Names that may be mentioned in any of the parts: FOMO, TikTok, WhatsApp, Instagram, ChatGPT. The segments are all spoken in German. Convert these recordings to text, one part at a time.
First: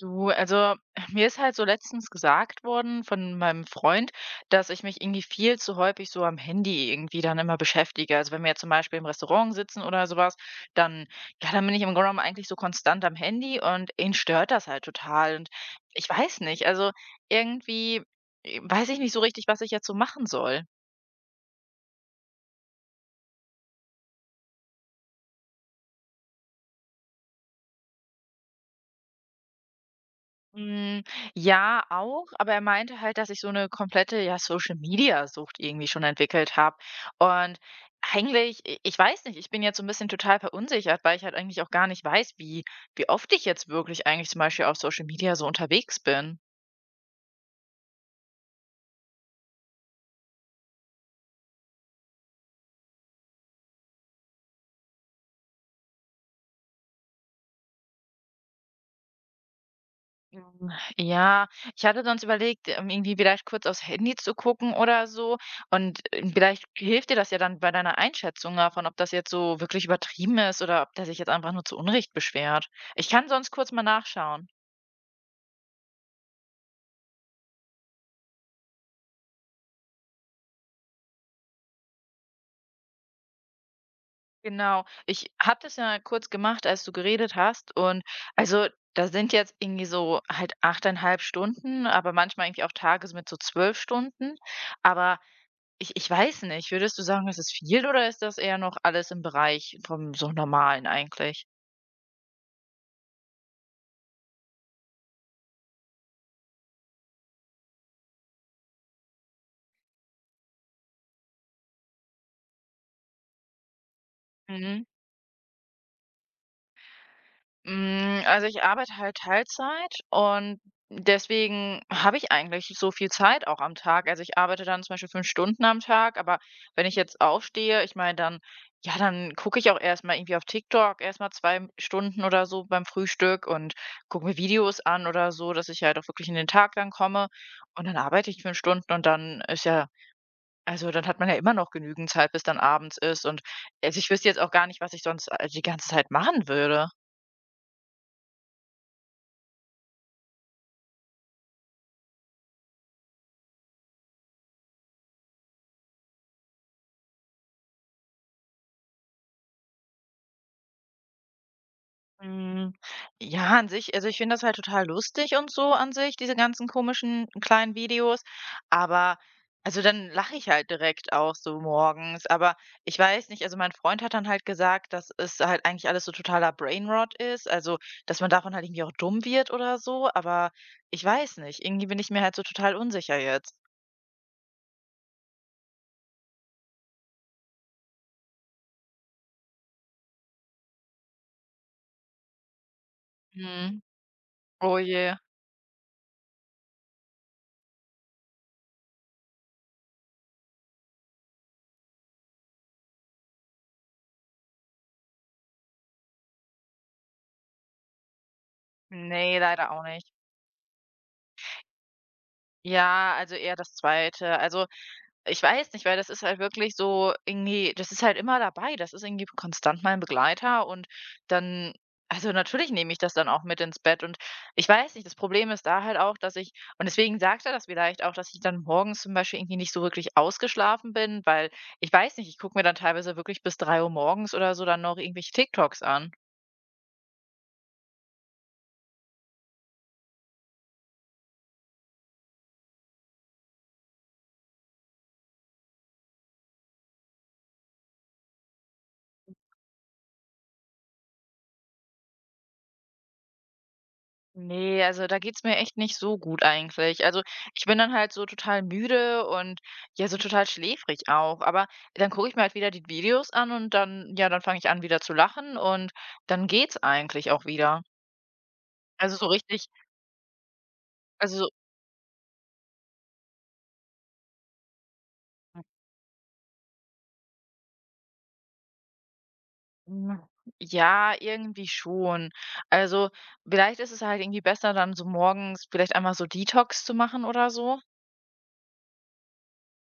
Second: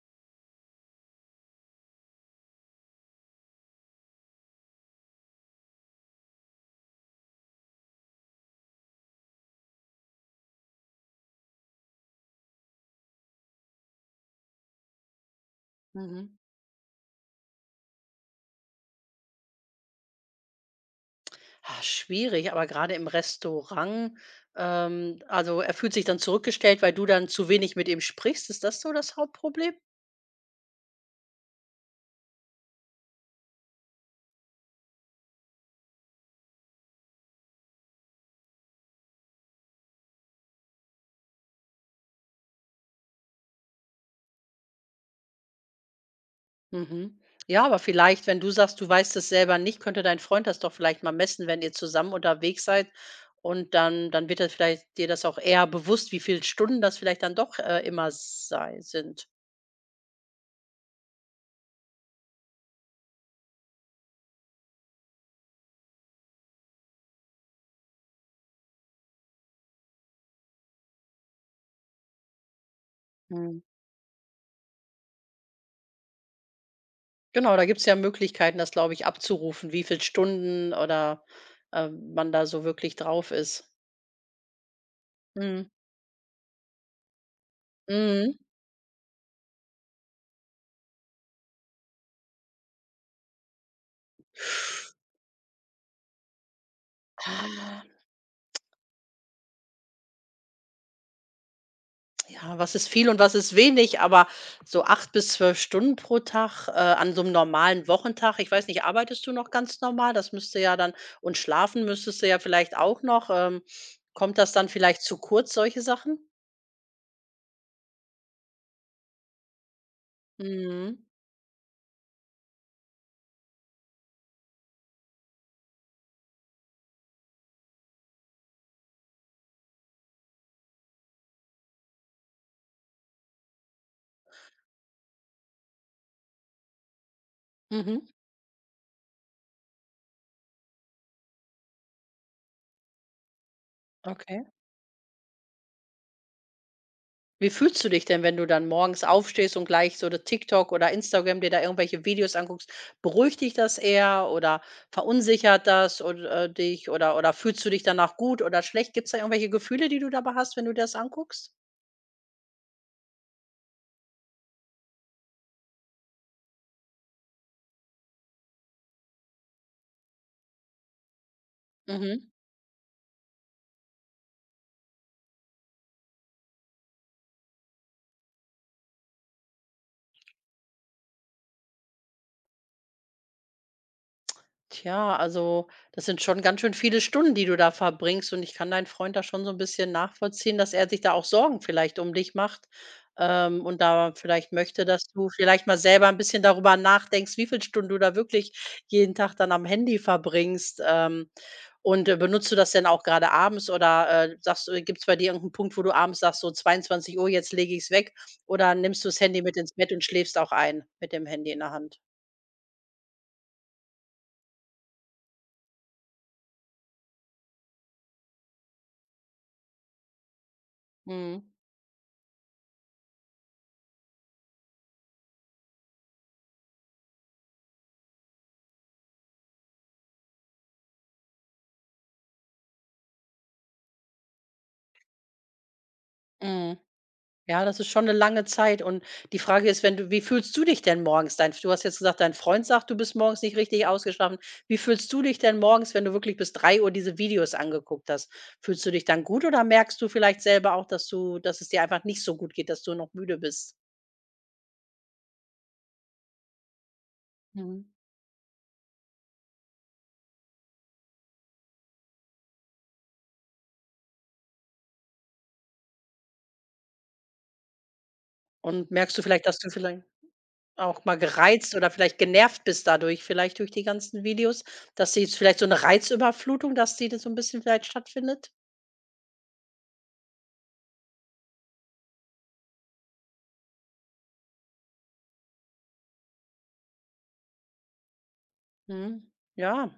Du, also mir ist halt so letztens gesagt worden von meinem Freund, dass ich mich irgendwie viel zu häufig so am Handy irgendwie dann immer beschäftige. Also wenn wir jetzt zum Beispiel im Restaurant sitzen oder sowas, dann, ja, dann bin ich im Grunde genommen eigentlich so konstant am Handy und ihn stört das halt total. Und ich Mhm. weiß nicht, also irgendwie weiß ich nicht so richtig, was ich jetzt so machen soll. Ah, schwierig, aber gerade im Restaurant, also, er fühlt sich dann zurückgestellt, weil du dann zu wenig mit ihm sprichst. Ist das so das Hauptproblem? Hm, ja, auch, aber er meinte halt, dass ich so eine komplette, ja, Social-Media-Sucht irgendwie schon entwickelt habe. Und eigentlich i ich weiß nicht, ich bin jetzt so ein bisschen total verunsichert, weil ich halt eigentlich auch gar nicht weiß, wie wie oft ich jetzt wirklich eigentlich zum Beispiel auf Social Media so unterwegs bin. Mhm. Ja, aber vielleicht, wenn du sagst, du weißt es selber nicht, könnte dein Freund das doch vielleicht mal messen, wenn ihr zusammen unterwegs seid und dann wird er vielleicht dir das auch eher bewusst, wie viel Stunden das vielleicht dann doch, immer sei sind. Hm, ja, ich hatte sonst überlegt, irgendwie vielleicht kurz aufs Handy zu gucken oder so. Und, vielleicht hilft dir das ja dann bei deiner Einschätzung davon, ob das jetzt so wirklich übertrieben ist oder ob der sich jetzt einfach nur zu Unrecht beschwert. Ich kann sonst Mhm. kurz mal nachschauen. Genau, da gibt's ja Möglichkeiten, das, glaube ich, abzurufen, wie viel Stunden oder, man da so wirklich drauf ist. Genau. Ich habe Mhm. das ja kurz gemacht, als du geredet hast. Und Mhm. also, da sind jetzt irgendwie so halt 8,5 Stunden, aber manchmal irgendwie auch Tage so mit so 12 Stunden. Aber ich weiß nicht. Würdest du sagen, das ist Ah, viel oder ist das eher noch alles im Bereich vom so Normalen eigentlich? ja, was ist viel und was ist wenig, aber so 8 bis 12 Stunden pro Tag, an so einem normalen Wochentag. Ich weiß nicht, arbeitest du noch ganz normal? Das müsste ja dann und schlafen müsstest du ja vielleicht auch noch. Kommt das dann Mhm. vielleicht zu kurz, solche Sachen? Hm, also ich arbeite halt Teilzeit und Mhm. deswegen habe ich eigentlich so viel Zeit auch am Tag. Also ich arbeite dann zum Beispiel 5 Stunden am Tag, aber wenn ich jetzt aufstehe, ich meine dann ja, dann gucke ich auch erstmal irgendwie auf TikTok, erstmal 2 Stunden oder so beim Frühstück und gucke mir Videos an oder so, dass ich halt auch wirklich in den Tag dann komme. Und dann Mhm. arbeite ich 5 Stunden und dann ist ja, also, dann hat man ja immer noch genügend Zeit, bis dann abends ist und also, ich wüsste jetzt auch Okay. gar nicht, was ich sonst, die ganze Zeit machen würde. Wie fühlst du dich denn, wenn du dann morgens aufstehst und gleich so das TikTok oder Instagram dir da irgendwelche Videos anguckst? Beruhigt dich das eher oder verunsichert das oder dich oder fühlst du dich danach gut oder schlecht? Gibt's da irgendwelche Gefühle, die du dabei hast, wenn du dir das anguckst? Mhm. Ja, an sich also, ich finde das halt total lustig und so an sich, diese ganzen komischen kleinen Videos, aber also, dann lache ich halt direkt auch so morgens, Mhm. aber ich weiß nicht, also, mein Freund hat dann halt gesagt, dass es halt eigentlich alles so totaler Brainrot ist, also, dass man davon halt irgendwie auch dumm wird oder so, aber ich weiß nicht, irgendwie bin ich mir halt so total unsicher jetzt. Tja, also das sind schon ganz schön viele Stunden, die du da verbringst. Und ich kann deinen Freund da schon so ein bisschen nachvollziehen, dass er sich da auch Sorgen vielleicht um dich macht Mhm. und da vielleicht Oh möchte, dass je. du vielleicht mal selber ein bisschen darüber nachdenkst, wie viele Stunden du da wirklich jeden Tag dann am Handy verbringst. Und benutzt du das denn auch gerade abends oder sagst, gibt es bei dir irgendeinen Punkt, wo du abends sagst, so 22 Uhr, jetzt lege ich es weg? Oder nimmst du das Nee, Handy mit ins leider auch Bett und nicht. schläfst auch ein mit dem Handy in der Hand? Ja, also eher das Zweite. Also, ich weiß nicht, weil das ist halt wirklich so irgendwie, das ist halt immer dabei. Das ist irgendwie konstant mein Begleiter und Mhm. dann also, natürlich nehme ich das dann auch mit ins Bett und ich weiß nicht, das Problem ist da halt auch, dass ich und deswegen sagt er das vielleicht auch, dass ich dann morgens zum Beispiel irgendwie nicht so wirklich ausgeschlafen bin, weil ich weiß nicht, ich gucke mir dann teilweise wirklich bis 3 Uhr morgens oder so dann noch irgendwelche TikToks an. Mhm. Ja, das ist schon 'ne lange Zeit und die Frage ist, wenn du wie fühlst du dich denn morgens? Dein du hast jetzt gesagt, dein Freund sagt, du bist morgens nicht richtig ausgeschlafen. Wie fühlst du dich denn morgens, wenn du wirklich bis 3 Uhr diese Videos angeguckt hast? Fühlst du dich dann gut oder merkst du vielleicht selber auch, dass es dir einfach nicht so gut geht, dass du noch müde bist? Nee, also da geht's mir echt nicht so gut eigentlich. Also, ich bin Mhm. dann halt so total müde und ja, so total schläfrig auch. Aber dann gucke ich mir halt wieder die Videos an und dann ja, dann fange ich an, wieder zu lachen und dann geht's eigentlich auch wieder. Und merkst Also, du so vielleicht, dass richtig du vielleicht auch mal also, gereizt oder vielleicht genervt bist dadurch, vielleicht durch die ganzen Videos, dass sie jetzt vielleicht so 'ne Reizüberflutung, dass die da so 'n bisschen vielleicht stattfindet? hm, ja, irgendwie schon. Also, vielleicht ist es halt irgendwie besser, dann so morgens vielleicht einmal so Detox zu machen oder so. Mhm, ja.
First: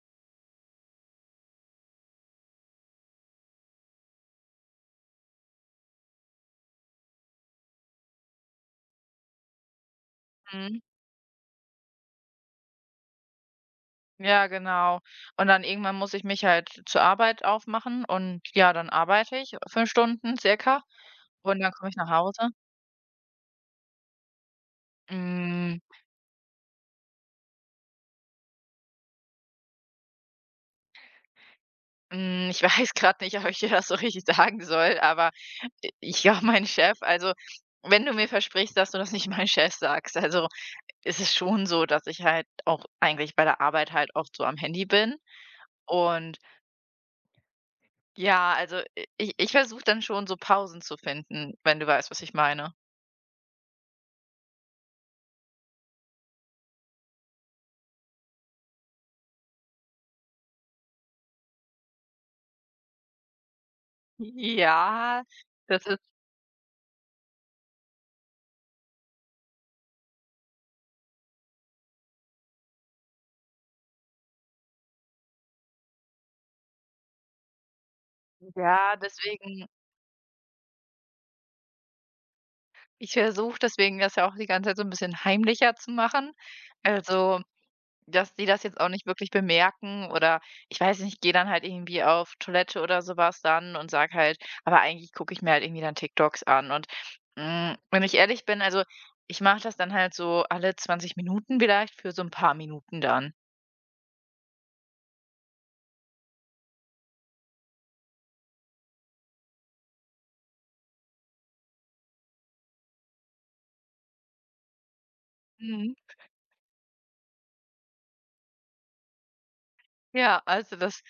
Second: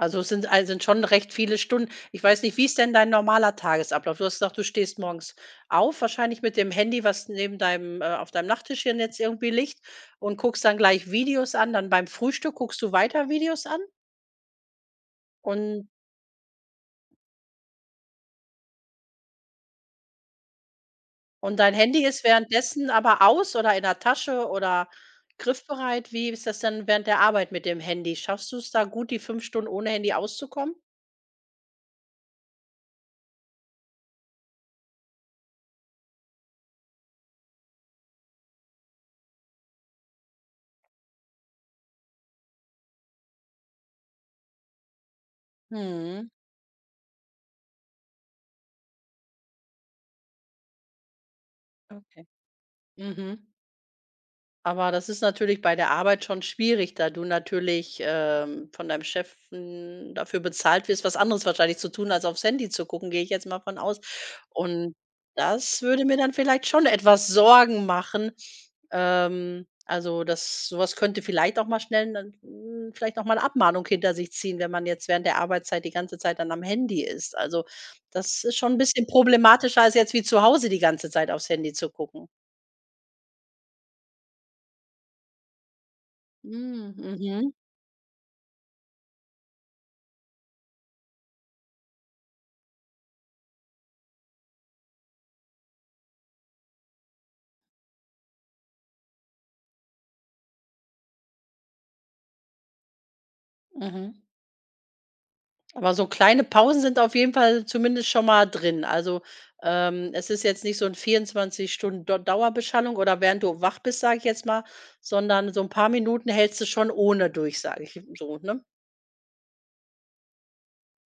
Also, es sind ei sind schon recht viele Stunden. Ich weiß nicht, wie ist denn dein normaler Tagesablauf? Du hast gesagt, du stehst morgens auf, wahrscheinlich mit dem Handy, was neben deinem auf deinem Nachttischchen jetzt irgendwie liegt und guckst dann Mhm. gleich Videos an. Dann beim Frühstück guckst du weiter Videos an Ja, genau. Und dann und irgendwann muss ich mich halt zur Arbeit aufmachen und ja, dann arbeite ich 5 Stunden circa und und dann dein komme ich Handy nach ist Hause. währenddessen aber aus oder in der Tasche oder Hm, griffbereit? Wie ist das denn während der Arbeit mit dem Handy? Schaffst du es da gut, die 5 Stunden ohne Handy auszukommen? hm, ich weiß gerade nicht, ob ich dir das so richtig sagen soll, aber i ich glaube, mein Chef also, wenn du mir versprichst, dass du das nicht meinem Chef sagst, also, ist es schon so, dass ich halt auch eigentlich bei der Arbeit halt oft so am Handy bin Mhm, und ja, also, i ich ich versuche dann schon so Pausen zu finden, wenn du weißt, was okay. ich meine. Mhm. Aber das ist natürlich bei der Arbeit schon schwierig, da du natürlich, von deinem Chef, dafür bezahlt wirst, was anderes wahrscheinlich zu tun, als aufs Handy zu gucken, gehe ich jetzt mal von aus. Und Ja, das das ist würde mir dann vielleicht schon etwas Sorgen machen. Also, das so was könnte vielleicht auch mal schnell vielleicht auch mal 'ne Abmahnung hinter sich ziehen, wenn man jetzt während der Arbeitszeit die ganze Zeit dann am Handy ist. Also, das ist schon ein ja, bisschen deswegen problematischer als jetzt wie zu Hause die ganze Zeit aufs Handy zu gucken. ich versuche deswegen das ja auch die ganze Zeit so ein bisschen heimlicher zu machen. Hm, Also, mhm, dass die das jetzt auch nicht wirklich bemerken oder ich weiß nicht, gehe dann halt irgendwie auf Toilette oder sowas dann und sag halt aber eigentlich gucke ich mir halt irgendwie dann TikToks an und, hm, wenn ich ehrlich bin, also, ich mache das dann halt so alle 20 Minuten vielleicht für so ein paar Minuten dann. mhm. Aber so kleine Pausen sind auf jeden Fall zumindest schon mal drin. Also, es ist jetzt nicht so 'n 24 Stunden Dauerbeschallung oder während du wach bist, sage ich jetzt mal, sondern so ein paar Mhm. Minuten hältst du schon ohne durch, sage ich so, ne? Ja, also das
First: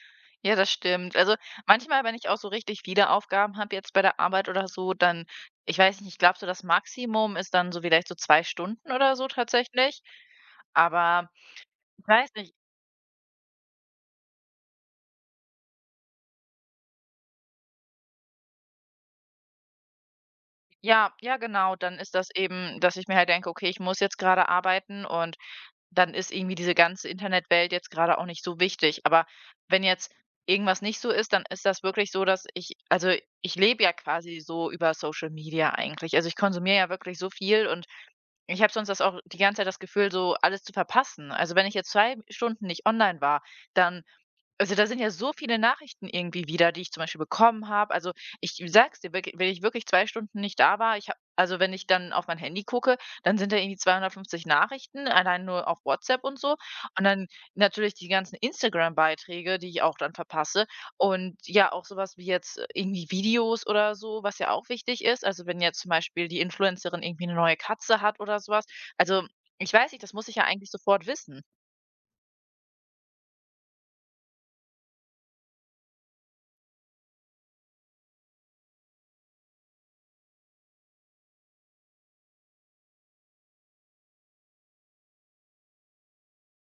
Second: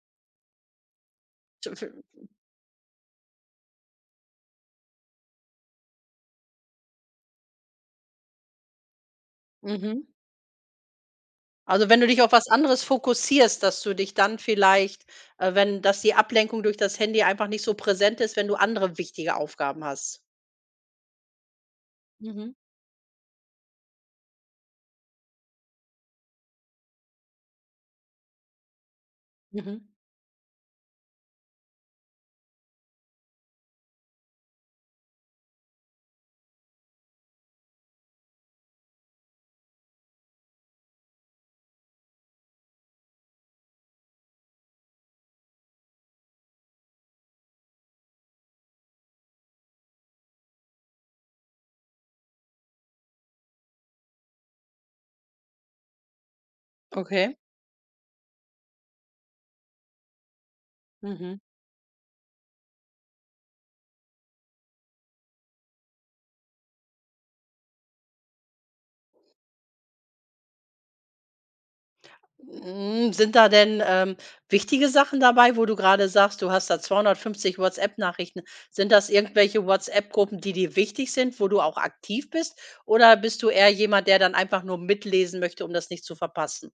ja, das stimmt. Also, Zu vi manchmal, wenn ich auch so richtig viele Aufgaben habe jetzt bei der Arbeit oder so, dann ich weiß nicht, ich glaube so das Maximum ist dann so vielleicht so 2 Stunden oder so tatsächlich. mhm. Aber Also, wenn du ich dich auf weiß was nicht. anderes fokussierst, dass du dich dann vielleicht, wenn dass die Ablenkung durch das Handy einfach nicht so präsent ist, wenn du andere wichtige Aufgaben hast. Ja, ja, genau. Dann ist das Mhm. eben, dass ich mir halt denke: „Okay, ich muss jetzt gerade arbeiten“ und dann ist irgendwie diese ganze Internetwelt jetzt gerade auch nicht so wichtig. Aber Mhm. wenn jetzt irgendwas nicht so ist, dann ist das wirklich so, dass ich also, ich lebe ja quasi so über Social Media eigentlich. Also, ich konsumiere ja wirklich so viel und ich habe sonst das auch die ganze Zeit das Gefühl, so alles zu verpassen. Also, wenn ich jetzt 2 Stunden nicht online war, dann also, da sind ja so viele Nachrichten irgendwie wieder, die ich zum Beispiel bekommen habe. Also, ich sag's dir, wirk wenn ich wirklich 2 Stunden nicht da war, ich habe also, wenn ich dann auf mein Handy gucke, dann sind da irgendwie 250 Nachrichten, allein nur auf WhatsApp und so. Und dann Okay. natürlich die ganzen Instagram-Beiträge, die ich auch dann verpasse. Und Mhm. ja, auch sowas wie jetzt irgendwie Videos oder so, was ja auch wichtig ist. Also, wenn jetzt zum Beispiel die Influencerin irgendwie eine neue Katze hat oder sowas. Also, ich weiß nicht, das muss ich ja eigentlich sofort wissen. Hm, sind da denn, wichtige Sachen dabei, wo du gerade sagst, du hast da 250 WhatsApp-Nachrichten? Sind das irgendwelche WhatsApp-Gruppen, die dir wichtig sind, wo du auch aktiv bist? Oder bist du eher jemand, der dann einfach nur mitlesen möchte, um das nicht zu verpassen?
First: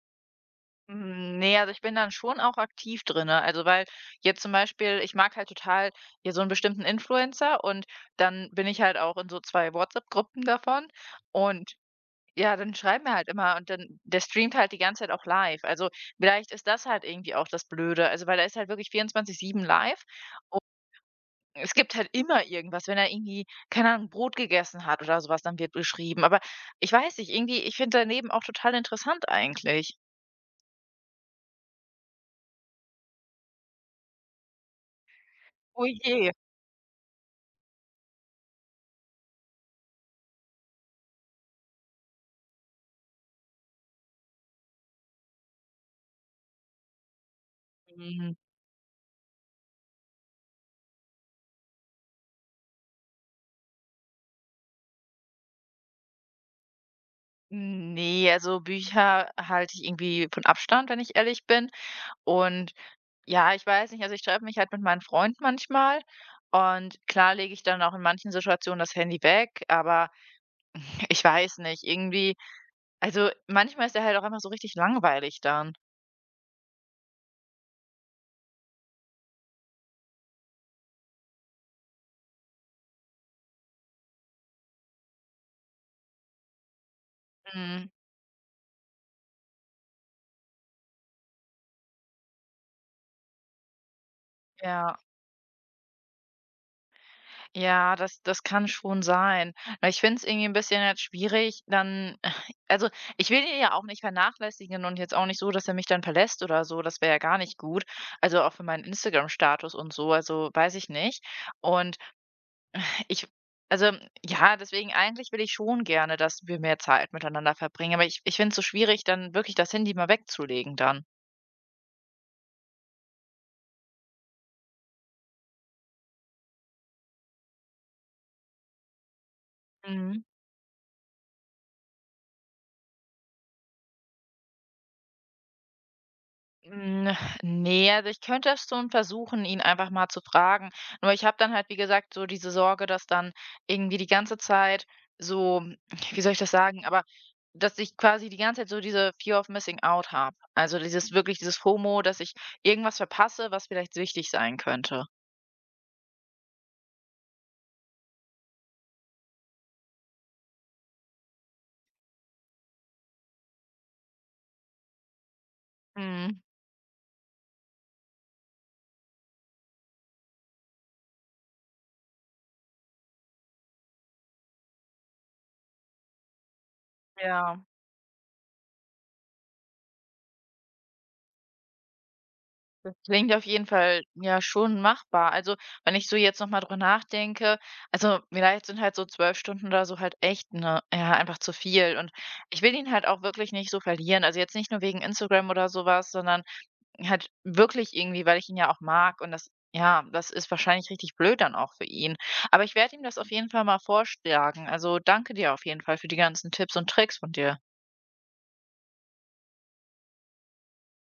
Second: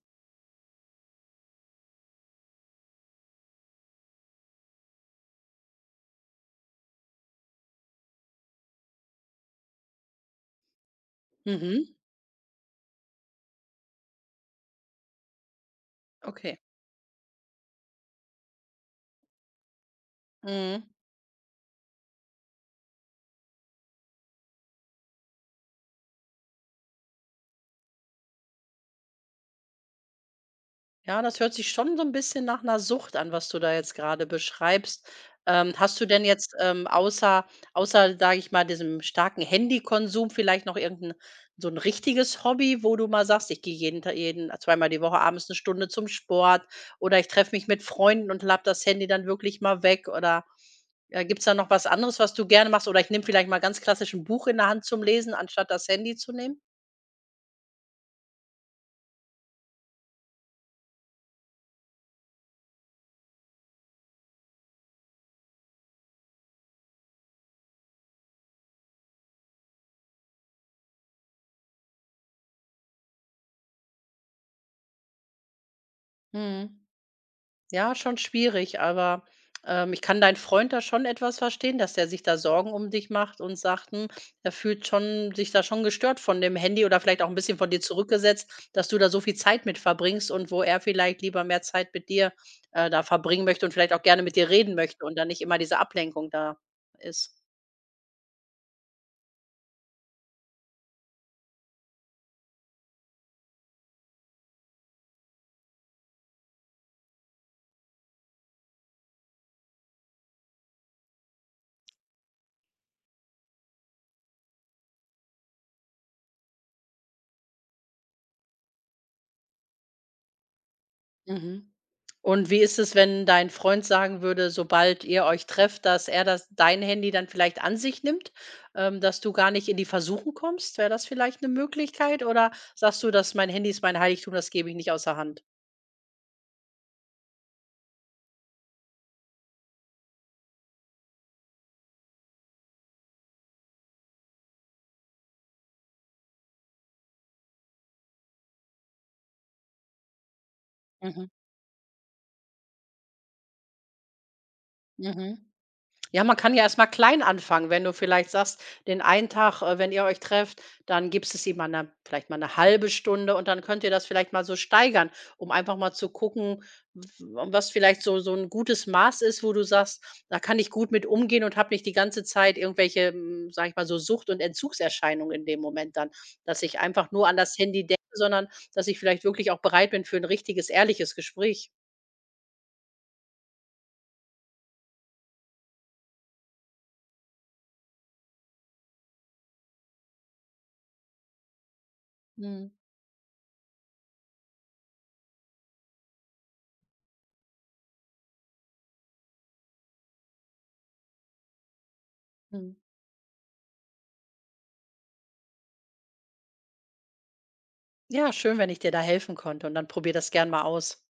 Hm, ne, also ich bin dann schon auch aktiv drin, ne? Also, weil jetzt zum Beispiel ich mag halt total, ja, so einen bestimmten Influencer und dann bin ich halt auch in so 2 WhatsApp-Gruppen davon und Mhm, ja, dann schreiben wir halt immer und dann der streamt halt die ganze Zeit auch live. Also, vielleicht okay. ist das halt irgendwie auch das Blöde, also, weil er ist halt wirklich 24/7 live und Mhm. es gibt halt immer irgendwas. Wenn er irgendwie, keine Ahnung, Brot gegessen hat oder sowas, dann wird geschrieben. Aber ich weiß nicht, irgendwie ich finde daneben auch total interessant eigentlich. Ja, das hört sich schon so ein bisschen nach einer Sucht an, was du da jetzt gerade beschreibst. Ähm, Oh hast du denn je. jetzt, außer, sage ich mal, diesem starken Handykonsum vielleicht noch irgendein so ein richtiges Hobby, wo du mal sagst: „Ich gehe jeden Ta jeden zweimal die Woche abends eine Stunde zum Sport“ oder „ich treffe mich mit Freunden Mhm. und klappe das Handy dann wirklich mal weg“ oder, gibt's da noch was anderes, was du gerne machst? Oder ich nehme vielleicht mal ganz klassisch 'n Buch in der Hand zum Lesen, anstatt das Handy zu nehmen? Nee, also Bücher halte ich irgendwie von Abstand, wenn ich ehrlich bin. Und ja, ich weiß nicht, also ich treffe mich halt mit meinem Freund manchmal und klar lege ich dann auch in manchen Situationen das Handy weg, aber ich weiß nicht, irgendwie also manchmal ist er halt auch einfach so richtig langweilig dann. Mhm. Ja, schon schwierig, aber, ich kann deinen Freund da schon etwas verstehen, dass der sich da Sorgen um dich macht und sagt, er fühlt schon sich da schon gestört von dem Handy oder vielleicht auch ein bisschen von dir Mhm, zurückgesetzt, dass du da so viel Zeit mit verbringst und wo er vielleicht lieber mehr Zeit mit dir, da verbringen möchte und vielleicht auch gerne mit dir reden ja. möchte und dann nicht immer diese Ablenkung da ist. Ja, das das kann schon sein. Na, ich finde es irgendwie ein bisschen jetzt schwierig, dann also, ich will ihn ja auch nicht vernachlässigen und jetzt auch nicht so, dass er mich dann verlässt oder so. Das wäre ja gar nicht gut. Also, auch für meinen Instagram-Status und so, also, weiß ich nicht. Und ich also, ja, deswegen eigentlich will ich schon gerne, dass wir mehr Zeit miteinander verbringen, aber ich finde es so schwierig, dann wirklich das Handy mal wegzulegen dann. Mhm. Und wie ist es, wenn dein Freund sagen würde, sobald ihr euch trefft, dass er das dein Handy dann vielleicht an sich nimmt, dass du gar nicht in die Mhm. Versuchung kommst? Wäre das vielleicht eine Möglichkeit oder sagst du: dass mein Handy ist mein Heiligtum, das gebe ich nicht außer Hand?“ Hm, ne, also, ich könnte es schon versuchen, ihn einfach mal zu fragen. Nur ich habe dann halt, wie gesagt, so diese Sorge, dass dann irgendwie die ganze Zeit so wie soll ich das sagen? Aber dass ich quasi die ganze Zeit so diese Fear of Missing Out habe. Also, dieses Mhm, wirklich dieses FOMO, dass ich irgendwas verpasse, was vielleicht wichtig sein könnte. mhm. Ja, man kann ja erstmal klein anfangen, wenn du vielleicht sagst, den einen Tag, wenn ihr euch trefft, dann gibst es ihm mal eine vielleicht mal eine halbe Stunde und dann könnt ihr das vielleicht mal so steigern, um einfach mal zu Mhm, gucken, w was vielleicht so ein gutes Maß ist, wo du sagst: „Da kann ich gut mit umgehen und habe nicht die ganze Zeit irgendwelche, sage ich mal, so Sucht und Entzugserscheinungen in dem Moment dann, dass ich einfach nur an das ja. Handy denke, sondern dass ich vielleicht wirklich auch bereit bin für ein richtiges, ehrliches Gespräch.“ Das klingt auf jeden Fall ja schon machbar. Also, wenn ich so jetzt noch mal drüber nachdenke, also vielleicht sind halt so 12 Stunden oder so halt echt 'ne, ja, einfach zu viel und ich Mhm. will ihn halt auch wirklich nicht so verlieren. Also, jetzt nicht nur wegen Instagram oder sowas, sondern halt wirklich irgendwie, weil ich ihn ja auch mag und das, ja, das ist wahrscheinlich richtig blöd dann auch für ihn. Aber Mhm. ich werde ihm das auf jeden Fall mal vorschlagen. Also, danke dir auf jeden Fall für die ganzen Tipps und Tricks von dir. Ja, schön, wenn ich dir da helfen konnte und dann probier das gern mal aus.